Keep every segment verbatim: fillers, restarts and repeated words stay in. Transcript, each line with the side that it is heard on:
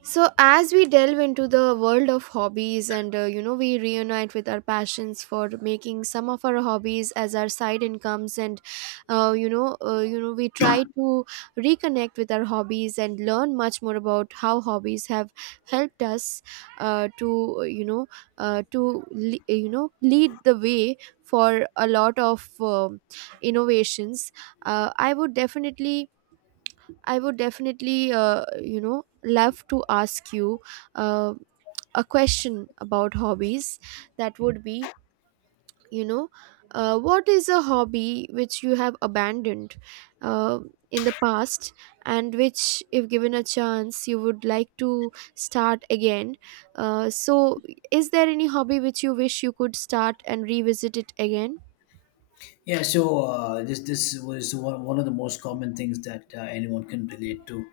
right: So, as we delve into the world of hobbies and uh, you know, we reunite with our passions for making some of our hobbies as our side incomes, and uh, you know, uh, you know, we try to reconnect with our hobbies and learn much more about how hobbies have helped us uh, to uh, you know, uh, to le- you know, lead the way for a lot of um innovations. Uh, I would definitely I would definitely, uh, you know, love to ask you uh, a question about hobbies. That would be, you know, uh, what is a hobby which you have abandoned uh, in the past and which, if given a chance, you would like to start again? Uh, so, is there any hobby which you wish you could start and revisit it again?
left: Yeah, so uh, this this was one, one of the most common things that uh, anyone can relate to,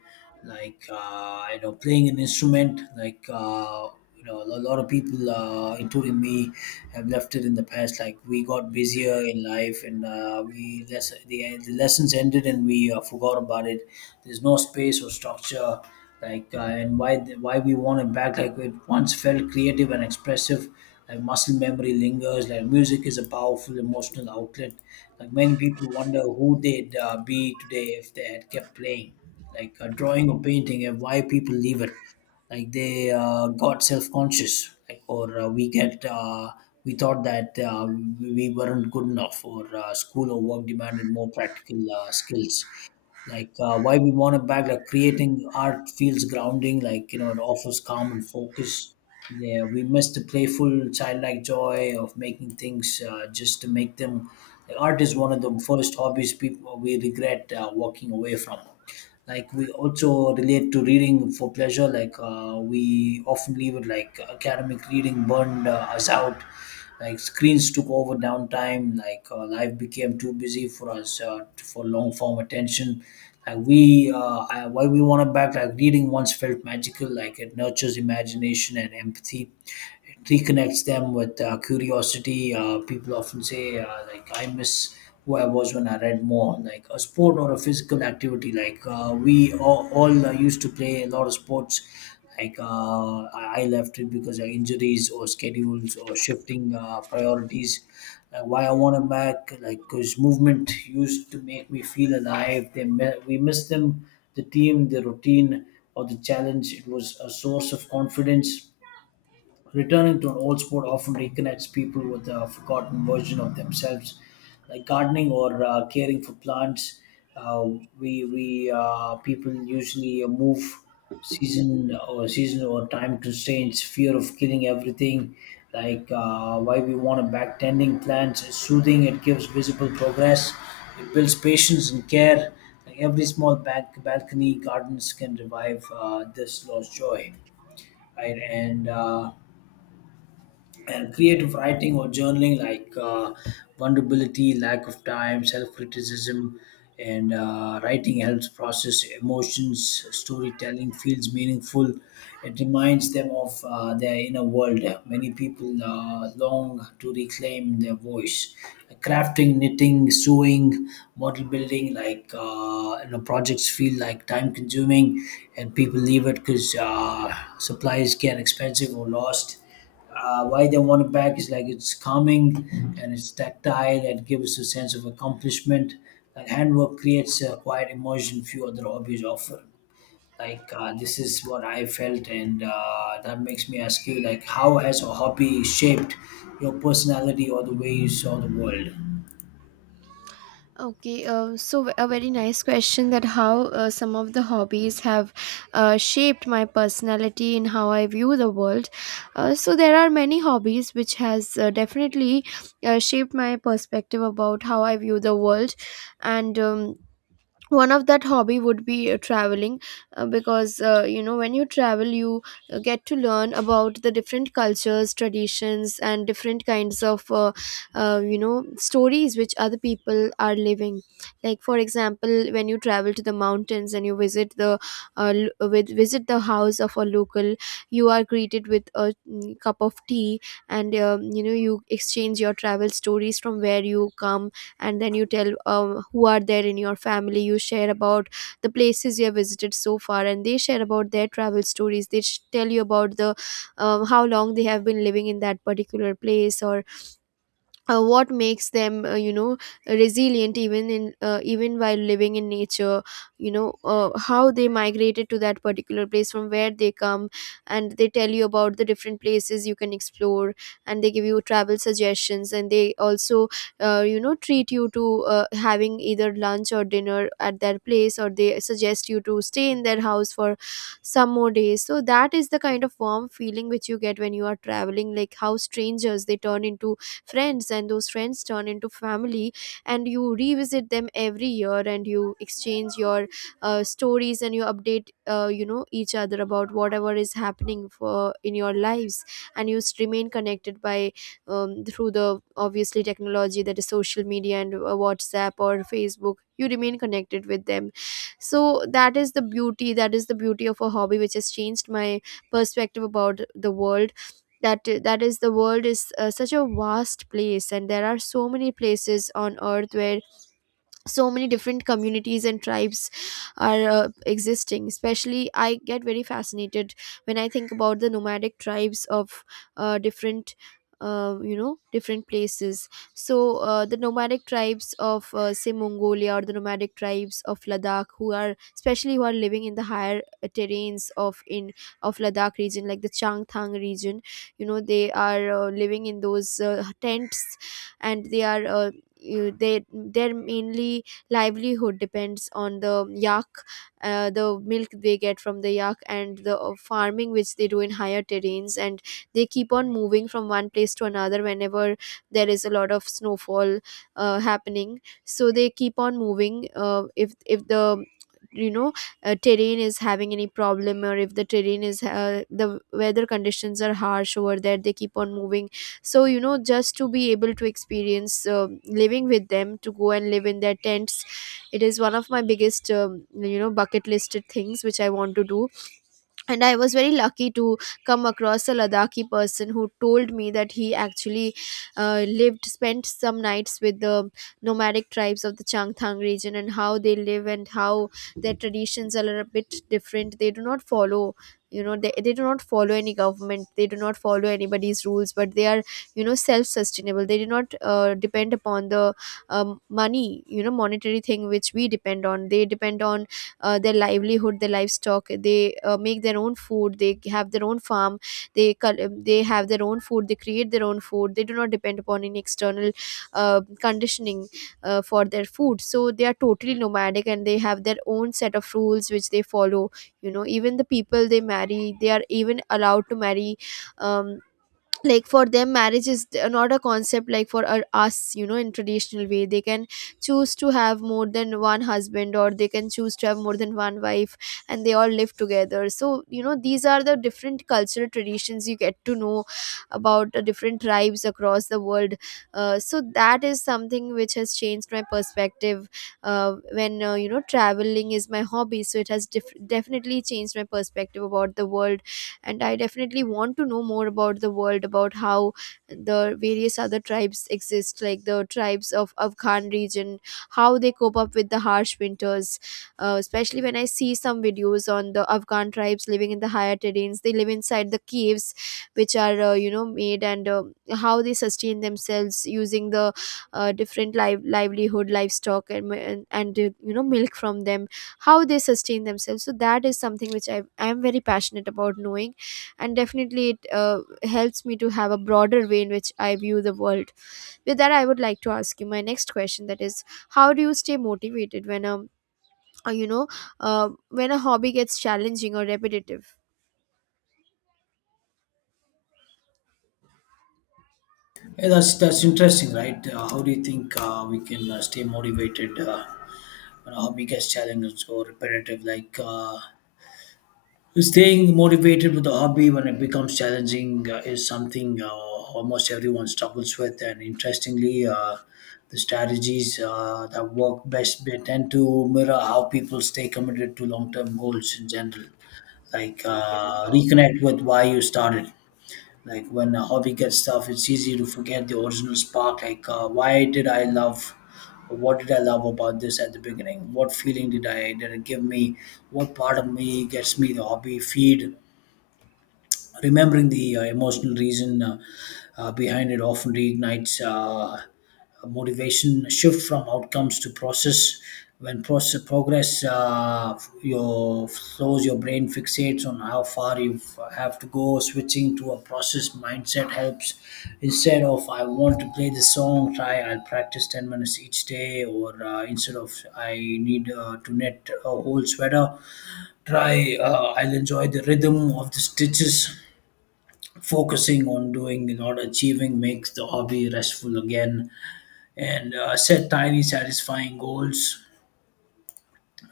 left: like uh, you know playing an instrument. Like uh, you know a lot of people, uh, including me, have left it in the past. Like we got busier in life, and uh, we less the, the lessons ended, and we uh, forgot about it. There's no space or structure. Like uh, and why why we want it back? Like it once felt creative and expressive. Like muscle memory lingers. Like music is a powerful emotional outlet. Like many people wonder who they'd uh, be today if they had kept playing, like uh, drawing or painting. And why people leave it, like they uh, got self-conscious, like or uh, we get uh, we thought that uh, we we weren't good enough, or uh, school or work demanded more practical uh, skills. Like uh, why we want it back, like creating art feels grounding. Like you know it offers calm and focus. Yeah, we miss the playful childlike joy of making things uh, just to make them. Like, art is one of the first hobbies people we regret uh, walking away from. Like we also relate to reading for pleasure. Like uh, we often leave it. Like academic reading burned uh, us out. Like screens took over downtime. Like uh, life became too busy for us uh, for long form attention. Like we uh, I, why we want to back. Like reading once felt magical. Like it nurtures imagination and empathy. It reconnects them with uh, curiosity. Uh, people often say uh, like i miss who I was when I read more, like a sport or a physical activity. Like uh, we all, all uh, used to play a lot of sports. Like uh, I I left it because of injuries or schedules or shifting uh, priorities. Uh, why I want them back, like because movement used to make me feel alive. They mi- we miss them, the team, the routine, or the challenge. It was a source of confidence. Returning to an old sport often reconnects people with a forgotten version of themselves, like gardening or uh, caring for plants. Uh, we we uh, People usually move season or season or time constraints, fear of killing everything. Like uh, why we want to back, tending plants is soothing. It gives visible progress. It builds patience and care. Like every small back balcony gardens can revive uh, this lost joy, right? And uh, and creative writing or journaling, like uh, vulnerability, lack of time, self-criticism. And uh, writing helps process emotions. Storytelling feels meaningful. It reminds them of uh, their inner world. Many people uh, long to reclaim their voice. Crafting, knitting, sewing, model building, like uh, you know projects feel like time consuming. And people leave it because uh, supplies get expensive or lost. Uh, why they want it back is, like it's calming, and it's tactile and gives a sense of accomplishment. Like handwork creates a quiet emotion few other hobbies offer. Like uh, this is what I felt, and uh, that makes me ask you, like, how has a hobby shaped your personality or the way you saw the world?
right: Okay, uh, so a very nice question, that how uh, some of the hobbies have uh, shaped my personality and how I view the world. Uh, so there are many hobbies which has uh, definitely uh, shaped my perspective about how I view the world, and um, one of that hobby would be uh, traveling, uh, because uh, you know, when you travel you uh, get to learn about the different cultures, traditions and different kinds of uh, uh, you know, stories which other people are living. Like for example, when you travel to the mountains and you visit the uh, l- with visit the house of a local, you are greeted with a mm, cup of tea, and um, you know, you exchange your travel stories from where you come, and then you tell um, who are there in your family, you share about the places you have visited so far, and they share about their travel stories, they sh- tell you about the um, how long they have been living in that particular place, or uh, what makes them uh, you know, resilient, even in uh, even while living in nature, you know, uh, how they migrated to that particular place from where they come, and they tell you about the different places you can explore, and they give you travel suggestions, and they also uh, you know treat you to uh, having either lunch or dinner at their place, or they suggest you to stay in their house for some more days. So that is the kind of warm feeling which you get when you are traveling, like how strangers, they turn into friends, and those friends turn into family, and you revisit them every year, and you exchange your uh, stories, and you update uh, you know each other about whatever is happening for in your lives, and you s- remain connected by um, through the obviously technology, that is social media and uh, WhatsApp or Facebook, you remain connected with them. So that is the beauty that is the beauty of a hobby which has changed my perspective about the world. That that is the world is uh, such a vast place, and there are so many places on earth where so many different communities and tribes are uh, existing. Especially I get very fascinated when I think about the nomadic tribes of uh, different uh, you know different places. So uh, the nomadic tribes of uh, say Mongolia, or the nomadic tribes of Ladakh, who are especially, who are living in the higher uh, terrains of in of Ladakh region, like the Changthang region. You know, they are uh, living in those uh, tents, and they are uh, you, they their mainly livelihood depends on the yak, uh, the milk they get from the yak, and the uh, farming which they do in higher terrains, and they keep on moving from one place to another whenever there is a lot of snowfall uh, happening. So they keep on moving, uh, if if the, you know, uh, terrain is having any problem, or if the terrain is uh, the weather conditions are harsh over there, they keep on moving. So you know, just to be able to experience um living with them, to go and live in their tents, it is one of my biggest um, you know bucket listed things which I want to do. And I was very lucky to come across a Ladakhi person who told me that he actually uh, lived spent some nights with the nomadic tribes of the Changthang region, and how they live, and how their traditions are a bit different. They do not follow, you know, they, they do not follow any government, they do not follow anybody's rules, but they are, you know, self-sustainable. They do not uh, depend upon the um, money, you know, monetary thing which we depend on. They depend on uh, their livelihood, their livestock. They uh, make their own food, they have their own farm, they col- they have their own food, they create their own food. They do not depend upon any external uh, conditioning uh, for their food. So they are totally nomadic, and they have their own set of rules which they follow. You know, even the people they marry, they are even allowed to marry um, like for them marriage is th- not a concept like for our, us, you know, in traditional way. They can choose to have more than one husband, or they can choose to have more than one wife, and they all live together. So you know, these are the different cultural traditions you get to know about the different tribes across the world. Uh, so that is something which has changed my perspective uh, when uh, you know, traveling is my hobby, so it has def- definitely changed my perspective about the world. And I definitely want to know more about the world, about how the various other tribes exist, like the tribes of Afghan region, how they cope up with the harsh winters, uh, especially when I see some videos on the Afghan tribes living in the higher terrains. They live inside the caves, which are uh, you know made, and uh, how they sustain themselves using the uh, different live livelihood, livestock, and, mi- and and uh, you know, milk from them, how they sustain themselves. So that is something which i i am very passionate about knowing, and definitely it uh, helps me to have a broader way in which I view the world. With that, I would like to ask you my next question, that is, how do you stay motivated when um uh, you know uh, when a hobby gets challenging or repetitive?
left: Yeah, that's that's interesting, right? Uh, how do you think uh, we can uh, stay motivated uh, when a hobby gets challenged or repetitive? Like. Uh, Staying motivated with a hobby when it becomes challenging uh, is something uh, almost everyone struggles with, and interestingly, uh, the strategies uh, that work best, they tend to mirror how people stay committed to long-term goals in general. Like uh, reconnect with why you started. Like when a hobby gets tough, it's easy to forget the original spark. Like, uh, why did I love? What did I love about this at the beginning? What feeling did I did it give me? What part of me gets me the hobby feed? Remembering the uh, emotional reason uh, uh, behind it often reignites uh, a motivation, a shift from outcomes to process. When process progress, uh, your flows, your brain fixates on how far you have to go. Switching to a process mindset helps. Instead of I want to play this song, try I'll practice ten minutes each day, or uh, instead of I need uh, to knit a whole sweater, try uh, I'll enjoy the rhythm of the stitches, focusing on doing, not achieving, makes the hobby restful again. And uh, set tiny, satisfying goals,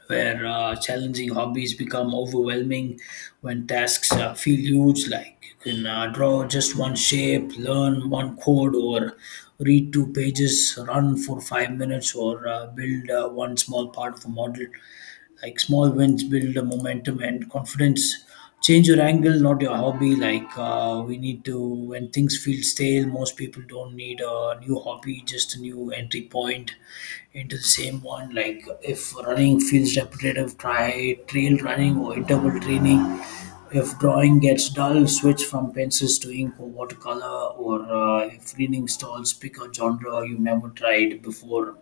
left: where uh, challenging hobbies become overwhelming when tasks uh, feel huge, like you can uh, draw just one shape, learn one code, or read two pages, run for five minutes, or uh, build uh, one small part of a model. Like small wins build a momentum and confidence. Change your angle, not your hobby. Like uh, we need to, when things feel stale, most people don't need a new hobby, just a new entry point into the same one. Like if running feels repetitive, try trail running or interval training. If drawing gets dull, switch from pencils to ink or watercolor. Or uh, if reading stalls, pick a genre you never tried before,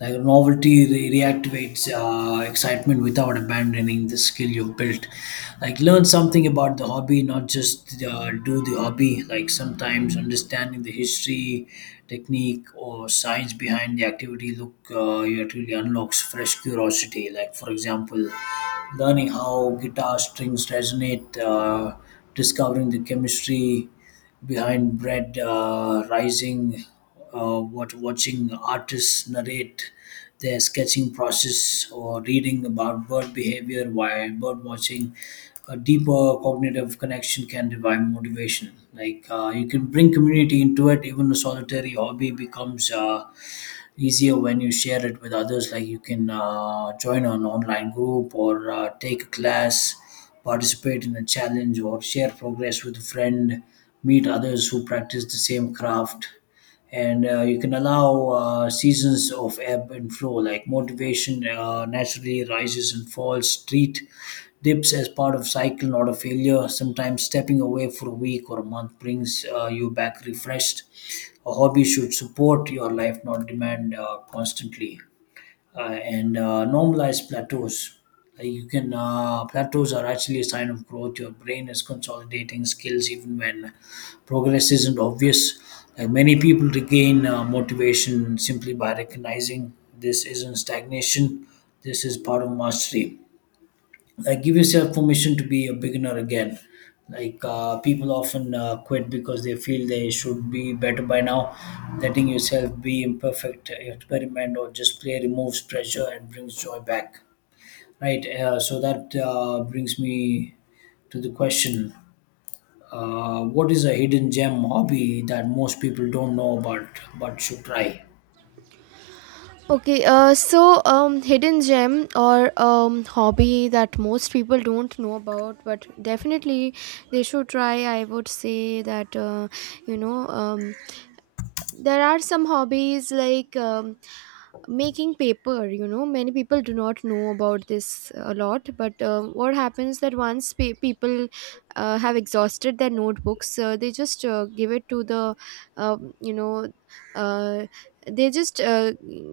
left: like novelty re- reactivates uh, excitement without abandoning the skill you've built. Like learn something about the hobby, not just uh, do the hobby. Like sometimes understanding the history, technique, or science behind the activity, look, uh, it really unlocks fresh curiosity. Like for example, learning how guitar strings resonate, uh, discovering the chemistry behind bread uh, rising, uh, what watching artists narrate their sketching process, or reading about bird behavior while bird watching. A deeper cognitive connection can revive motivation. Like uh, you can bring community into it. Even a solitary hobby becomes Uh, easier when you share it with others, like you can uh, join an online group, or uh, take a class, participate in a challenge, or share progress with a friend, meet others who practice the same craft. And uh, you can allow uh, seasons of ebb and flow, like motivation uh, naturally rises and falls. Treat dips as part of cycle, not a failure. Sometimes stepping away for a week or a month brings uh, you back refreshed. A hobby should support your life, not demand uh, constantly. Uh, and uh, Normalize plateaus. Uh, you can uh, Plateaus are actually a sign of growth. Your brain is consolidating skills even when progress isn't obvious. Like many people regain uh, motivation simply by recognizing, this isn't stagnation, this is part of mastery. Like give yourself permission to be a beginner again. Like uh, people often uh, quit because they feel they should be better by now. Letting yourself be imperfect, uh, experiment, or just play, removes pressure and brings joy back, right? Uh, so that uh, brings me to the question, uh, what is a hidden gem hobby that most people don't know about but should try?
right: Okay, uh, so um, hidden gem or um, hobby that most people don't know about, but definitely they should try. I would say that uh, you know um, there are some hobbies like um, making paper. You know, many people do not know about this a lot, but um, what happens that once pe- people uh, have exhausted their notebooks, uh, they just uh, give it to the um, you know uh, they just uh,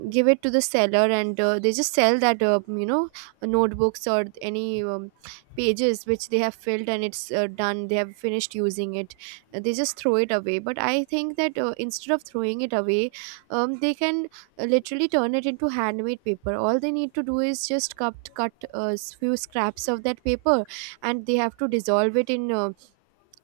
right: give it to the seller, and uh, they just sell that, uh, you know notebooks or any um, pages which they have filled, and it's uh, done, they have finished using it, they just throw it away. But I think that uh, instead of throwing it away, um, they can uh, literally turn it into handmade paper. All they need to do is just cut cut a few scraps of that paper, and they have to dissolve it in uh,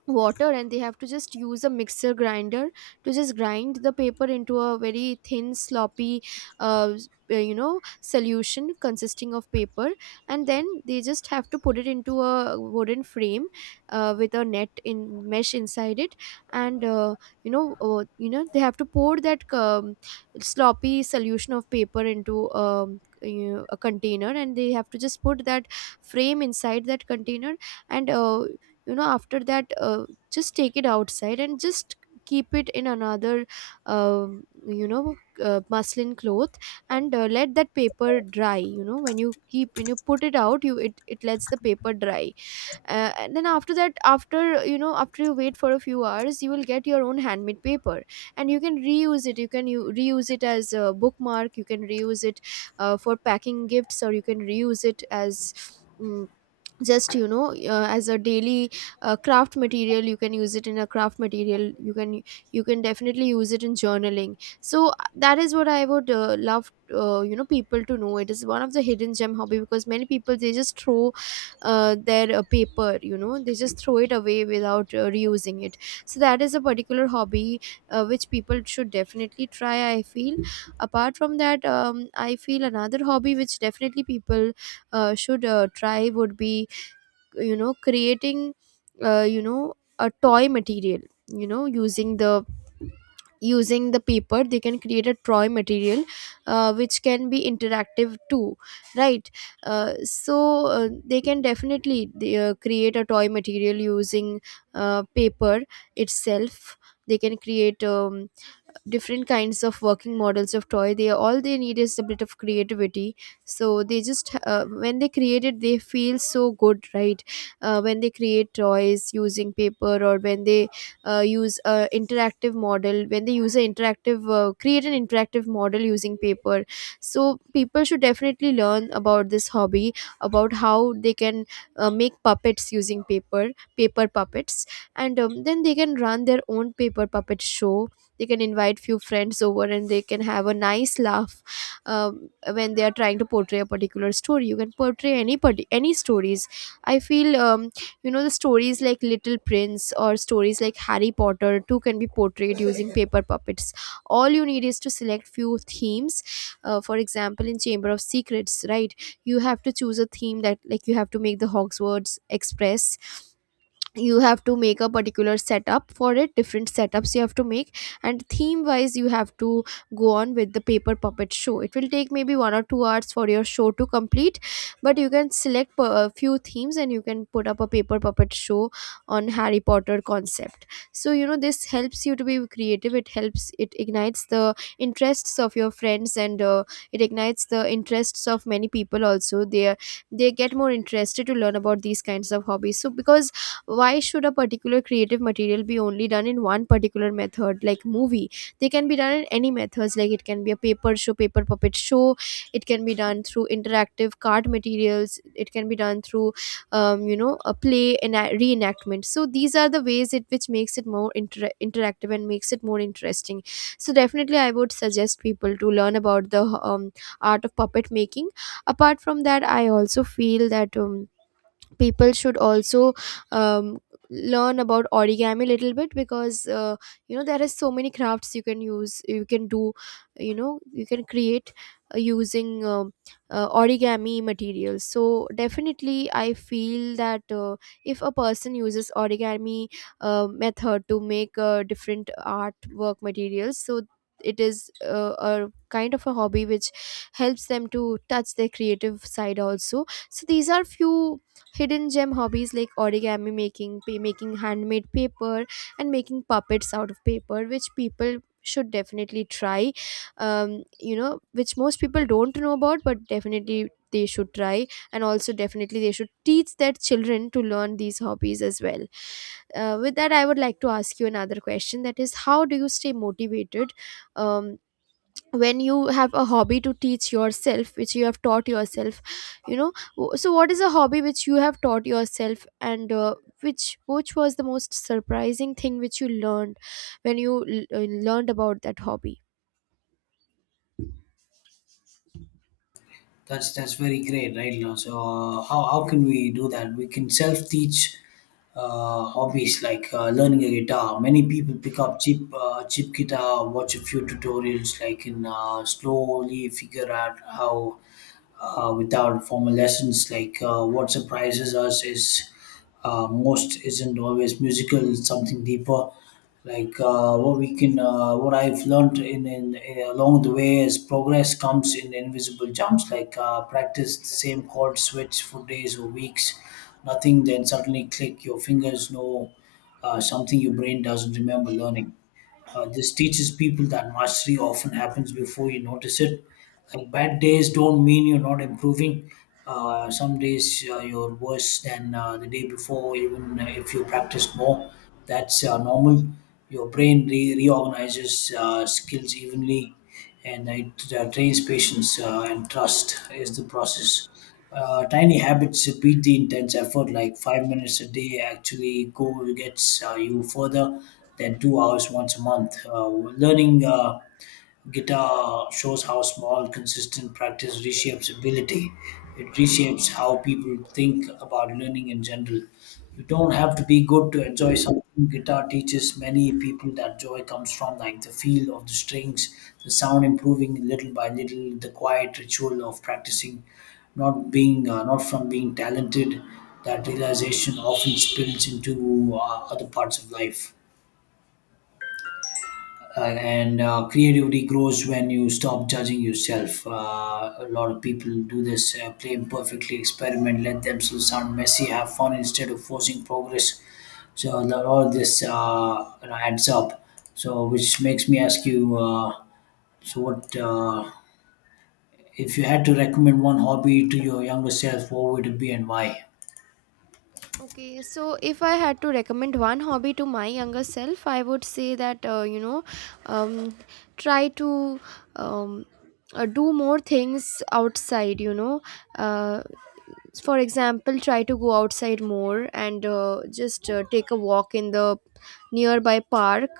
right: water, and they have to just use a mixer grinder to just grind the paper into a very thin, sloppy uh, s- uh, you know solution consisting of paper, and then they just have to put it into a wooden frame uh, with a net in mesh inside it, and uh, you know uh, you know they have to pour that um, sloppy solution of paper into um, you know, a container, and they have to just put that frame inside that container, and uh, you know after that, uh, just take it outside and just keep it in another um you know uh, muslin cloth, and uh, let that paper dry. You know, when you keep, when you put it out, you it, it lets the paper dry. Uh, and then after that, after, you know, after you wait for a few hours, you will get your own handmade paper, and you can reuse it, you can u- reuse it as a bookmark, you can reuse it uh, for packing gifts, or you can reuse it as mm, just, you know, uh, as a daily uh, craft material. You can use it in a craft material, you can, you can definitely use it in journaling. So uh, that is what I would uh, love, uh, you know people to know. It is one of the hidden gem hobby, because many people they just throw uh, their uh, paper, you know, they just throw it away without uh, reusing it. So that is a particular hobby uh, which people should definitely try, I feel. Apart from that, um, I feel another hobby which definitely people uh, should uh, try would be you know creating uh, you know a toy material you know using the using the paper. They can create a toy material uh, which can be interactive too, right. Uh, so uh, they can definitely they, uh, create a toy material using uh, paper itself. They can create um, different kinds of working models of toy. They All they need is a bit of creativity. So they just uh, when they create it, they feel so good, right. Uh, when they create toys using paper, or when they uh, use a interactive model, when they use an interactive uh, create an interactive model using paper. So people should definitely learn about this hobby, about how they can uh, make puppets using paper, paper puppets. And um, then they can run their own paper puppet show. They can invite few friends over and they can have a nice laugh um, when they are trying to portray a particular story. You can portray any parti- any stories, I feel. Um, you know the stories like Little Prince, or stories like Harry Potter too, can be portrayed using paper puppets. All you need is to select few themes. Uh, for example, in Chamber of Secrets, right, you have to choose a theme, that like, you have to make the Hogwarts Express. You have to make a particular setup for it, different setups you have to make, and theme wise you have to go on with the paper puppet show. It will take maybe one or two hours for your show to complete, but you can select p- a few themes and you can put up a paper puppet show on Harry Potter concept. So you know this helps you to be creative, it helps, it ignites the interests of your friends, and uh, it ignites the interests of many people also. They are- they get more interested to learn about these kinds of hobbies, so because why should a particular creative material be only done in one particular method, like movie? They can be done in any methods, like it can be a paper show, paper puppet show. It can be done through interactive card materials, it can be done through um, you know a play and a reenactment. So these are the ways it which makes it more inter- interactive and makes it more interesting. So definitely I would suggest people to learn about the um, art of puppet making. Apart from that, I also feel that um, people should also um, learn about origami a little bit, because uh, you know there are so many crafts you can use, you can do, you know you can create uh, using um uh, origami materials. So definitely I feel that uh, if a person uses origami uh, method to make uh, different artwork materials, so it is uh, a kind of a hobby which helps them to touch their creative side also. So these are few hidden gem hobbies, like origami making, pa- making handmade paper, and making puppets out of paper, which people should definitely try. Um, you know, which most people don't know about, but definitely they should try, and also definitely they should teach their children to learn these hobbies as well. Uh, with that, I would like to ask you another question, that is, how do you stay motivated um, when you have a hobby to teach yourself, which you have taught yourself? you know w- so what is a hobby which you have taught yourself, and uh, which which was the most surprising thing which you learned when you l- uh, learned about that hobby?
left: That's that's very great, right now. So uh, how how can we do that? We can self teach uh, hobbies like uh, learning a guitar. Many people pick up cheap uh, cheap guitar, watch a few tutorials, like, and uh, slowly figure out how uh, without formal lessons. Like uh, what surprises us is, uh, most isn't always musical; it's something deeper. Like uh, what we can, uh, what I've learned in, in, in- along the way is, progress comes in invisible jumps. Like uh, practice the same chord switch for days or weeks, nothing. Then suddenly, click, your fingers know uh, something your brain doesn't remember learning. Uh, this teaches people that mastery often happens before you notice it. Like bad days don't mean you're not improving. Uh, some days uh, you're worse than uh, the day before, even if you practiced more. That's uh, normal. Your brain re- reorganizes uh, skills evenly, and it uh, trains patience uh, and trust is the process. Uh, tiny habits beat the intense effort, like five minutes a day actually go gets uh, you further than two hours once a month. Uh, learning. Uh, guitar shows how small, consistent practice reshapes ability. It reshapes how people think about learning in general. You don't have to be good to enjoy something. Guitar teaches many people that joy comes from, like the feel of the strings, the sound improving little by little, the quiet ritual of practicing, not being, uh, not from being talented. That realization often spills into uh, other parts of life, uh, and uh, creativity grows when you stop judging yourself. Uh, a lot of people do this, uh, play imperfectly, experiment, let themselves sound messy, have fun instead of forcing progress. So a lot of this uh, you know, adds up. So which makes me ask you, uh, so what uh, if you had to recommend one hobby to your younger self, what would it be and why?
right: Okay, so if I had to recommend one hobby to my younger self, I would say that uh, you know, um, try to um, uh, do more things outside. You know, uh, for example, try to go outside more and uh, just uh, take a walk in the nearby park,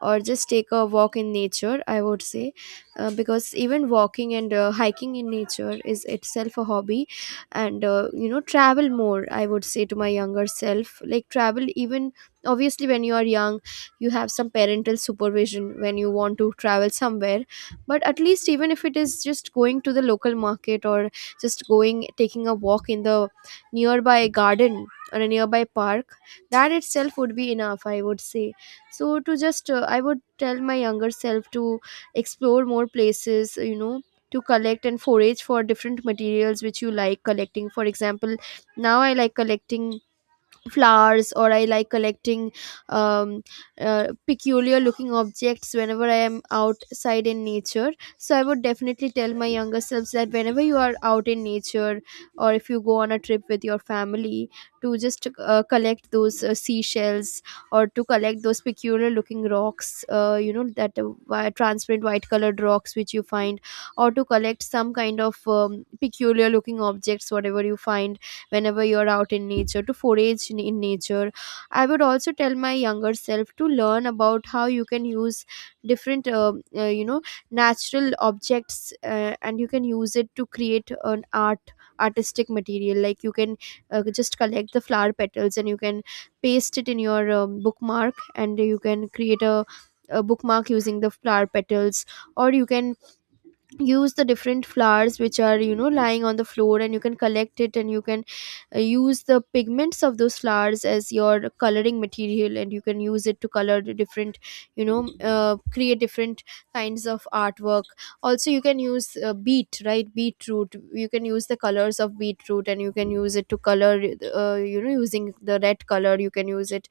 right: or just take a walk in nature, I would say, uh, because even walking and uh, hiking in nature is itself a hobby. And uh, you know travel more, I would say to my younger self, like, travel. Even obviously when you are young, you have some parental supervision when you want to travel somewhere, but at least, even if it is just going to the local market, or just going, taking a walk in the nearby garden, or a nearby park, that itself would be enough, I would say. So to just uh, I would tell my younger self to explore more places, you know to collect and forage for different materials which you like collecting. For example, now I like collecting flowers, or I like collecting um, uh, peculiar looking objects whenever I am outside in nature. So I would definitely tell my younger selves that whenever you are out in nature, or if you go on a trip with your family, to just uh, collect those uh, seashells, or to collect those peculiar looking rocks, uh, you know that uh, wi- transparent white colored rocks which you find, or to collect some kind of um, peculiar looking objects, whatever you find whenever you're out in nature, to forage in in nature. I would also tell my younger self to learn about how you can use different, uh, uh, you know, natural objects, uh, and you can use it to create an art artistic material. Like you can uh, just collect the flower petals and you can paste it in your um, bookmark, and you can create a, a bookmark using the flower petals. Or you can use the different flowers which are, you know lying on the floor, and you can collect it, and you can uh, use the pigments of those flowers as your coloring material, and you can use it to color the different, you know uh, create different kinds of artwork. Also, you can use uh, beet right beetroot. You can use the colors of beetroot and you can use it to color, uh, you know using the red color you can use it,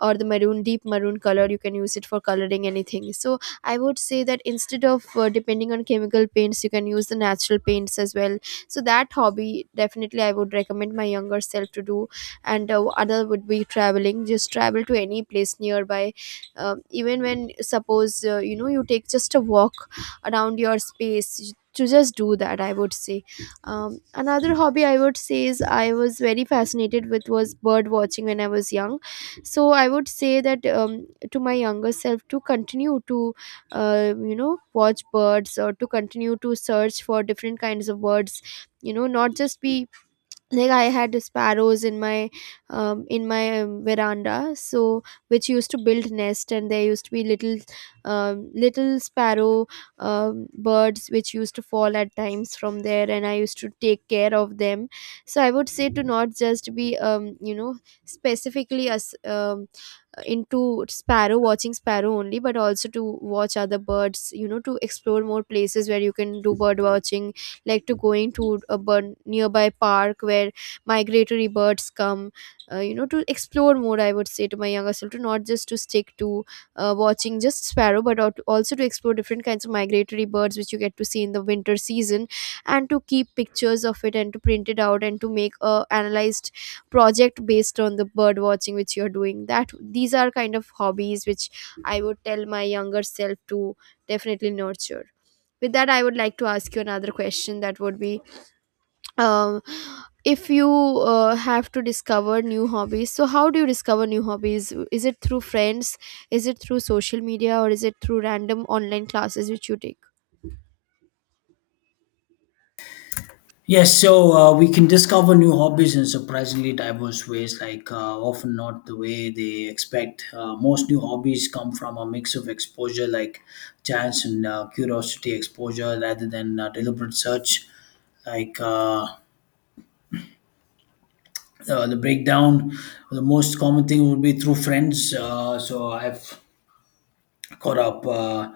right: or the maroon, deep maroon color you can use it for coloring anything. So I would say that instead of uh, depending on chemical paints, you can use the natural paints as well. So that hobby definitely I would recommend my younger self to do. And uh, other would be traveling, just travel to any place nearby. Um, even when, suppose uh, you know you take just a walk around your space, to just do that, I would say. Um, another hobby I would say is, I was very fascinated with was bird watching when I was young. So I would say that, um, to my younger self, to continue to uh, you know watch birds, or to continue to search for different kinds of birds, you know not just be, like, I had sparrows in my um, in my um, veranda, so, which used to build nest, and there used to be little um, little sparrow um, birds which used to fall at times from there, and I used to take care of them. So I would say to not just be um, you know specifically as, um, into sparrow watching sparrow only, but also to watch other birds, you know to explore more places where you can do bird watching, like to going to a bird nearby park where migratory birds come. Uh, you know to explore more, I would say to my younger self, to not just to stick to uh, watching just sparrow, but al- also to explore different kinds of migratory birds which you get to see in the winter season, and to keep pictures of it, and to print it out, and to make a analyzed project based on the bird watching which you're doing. That these are kind of hobbies which I would tell my younger self to definitely nurture. With that, I would like to ask you another question, that would be, um, if you uh, have to discover new hobbies, so how do you discover new hobbies? Is it through friends, is it through social media, or is it through random online classes which you take?
left: Yes, so uh, we can discover new hobbies in surprisingly diverse ways, like uh, often not the way they expect. Uh, most new hobbies come from a mix of exposure, like chance and uh, curiosity exposure, rather than uh, deliberate search. Like uh, uh, the breakdown, the most common thing would be through friends. Uh, so I've caught up. Uh,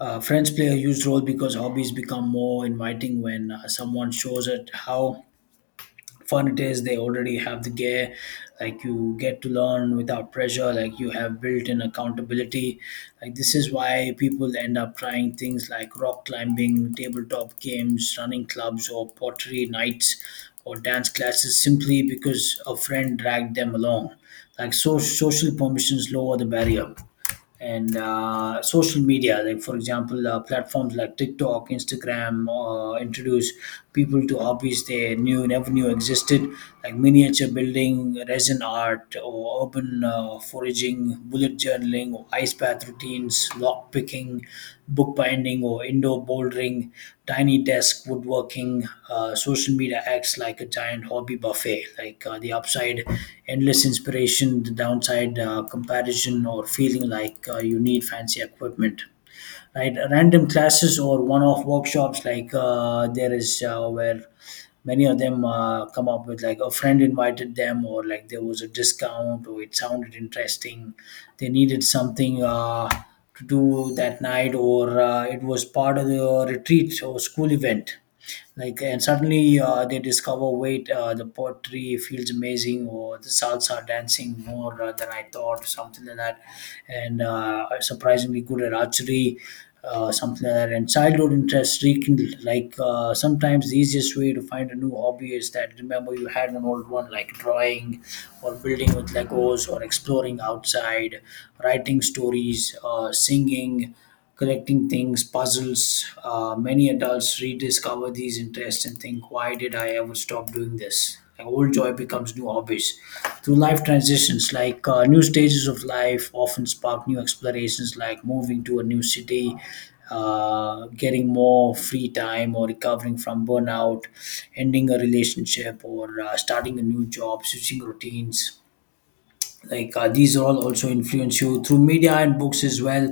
left: uh, Friends play a huge role because hobbies become more inviting when uh, someone shows it how fun it is, they already have the gear, like you get to learn without pressure, like you have built-in accountability. Like this is why people end up trying things like rock climbing, tabletop games, running clubs, or pottery nights, or dance classes, simply because a friend dragged them along. Like so social permissions lower the barrier. And uh, social media, like for example uh, platforms like TikTok, Instagram, uh, introduce people to hobbies they knew never knew existed, like miniature building, resin art, or urban uh, foraging, bullet journaling, or ice bath routine routines, lock picking, bookbinding, or indoor bouldering, tiny desk woodworking. Uh, social media acts like a giant hobby buffet. Like uh, the upside, endless inspiration. The downside, uh, comparison, or feeling like uh, you need fancy equipment, right? Random classes or one-off workshops, like uh, there is uh, where many of them uh, come up with, like a friend invited them, or like there was a discount, or it sounded interesting, they needed something uh, to do that night, or uh, it was part of the retreat or school event. Like and suddenly uh, they discover, wait, uh, the pottery feels amazing, or the salsa dancing more uh, than I thought, something like that. And uh, are surprisingly good at archery, uh, something like that. And childhood interests rekindled, like uh, sometimes the easiest way to find a new hobby is that, remember you had an old one, like drawing, or building with legos, or exploring outside, writing stories, uh, singing, connecting things, puzzles. Uh, many adults rediscover these interests and think, why did I ever stop doing this? Like old joy becomes new hobbies. Through life transitions, like uh, new stages of life, often spark new explorations, like moving to a new city, uh, getting more free time, or recovering from burnout, ending a relationship, or uh, starting a new job, switching routines. Like uh, these all also influence you through media and books as well.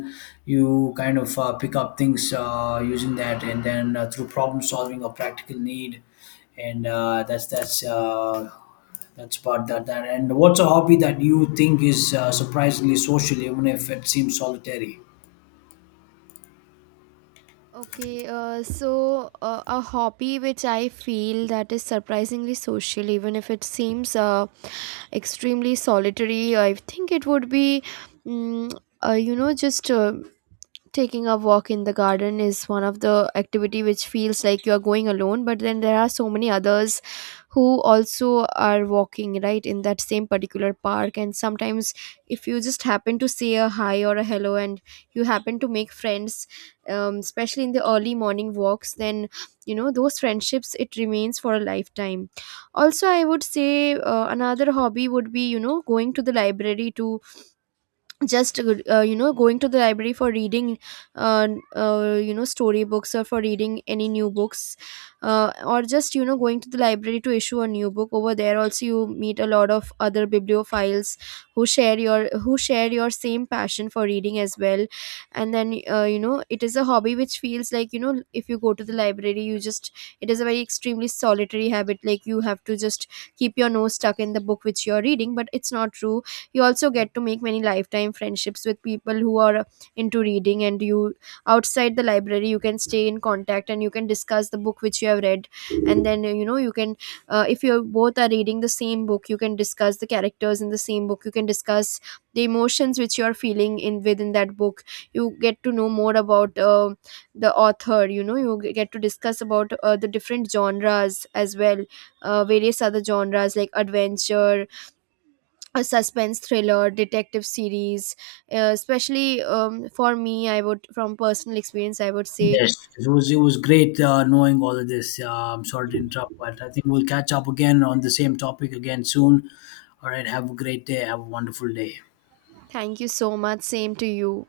left: You kind of uh, pick up things uh, using that. And then uh, through problem solving or practical need, and uh, that's that's uh, that's about that, that and what's a hobby that you think is uh, surprisingly social even if it seems solitary?
right: Okay, uh, so uh, a hobby which I feel that is surprisingly social, even if it seems uh, extremely solitary, I think it would be, mm uh, you know, just uh, taking a walk in the garden is one of the activity which feels like you are going alone, but then there are so many others who also are walking right in that same particular park. And sometimes, if you just happen to say a hi or a hello, and you happen to make friends, um, especially in the early morning walks, then you know those friendships it remains for a lifetime. Also I would say uh, another hobby would be, you know going to the library, to just uh, uh, you know going to the library for reading uh, uh, you know storybooks, or for reading any new books. Uh, or just, you know going to the library to issue a new book. Over there also you meet a lot of other bibliophiles who share your who share your same passion for reading as well. And then uh, you know it is a hobby which feels like, you know if you go to the library you just, it is a very extremely solitary habit, like you have to just keep your nose stuck in the book which you're reading, but it's not true. You also get to make many lifetime friendships with people who are into reading, and you, outside the library, you can stay in contact and you can discuss the book which you have read. And then you know you can, uh, if you both are reading the same book, you can discuss the characters in the same book, you can discuss the emotions which you are feeling in within that book. You get to know more about uh, the author, you know you g- get to discuss about uh, the different genres as well, uh, various other genres like adventure, a suspense thriller, detective series. Uh, especially um, for me, I would, from personal experience, I would say,
left: Yes, it was it was great uh, knowing all of this. uh, I'm sorry to interrupt, but I think we'll catch up again on the same topic again soon. All right, have a great day. Have a wonderful day.
right: thank you so much, same to you.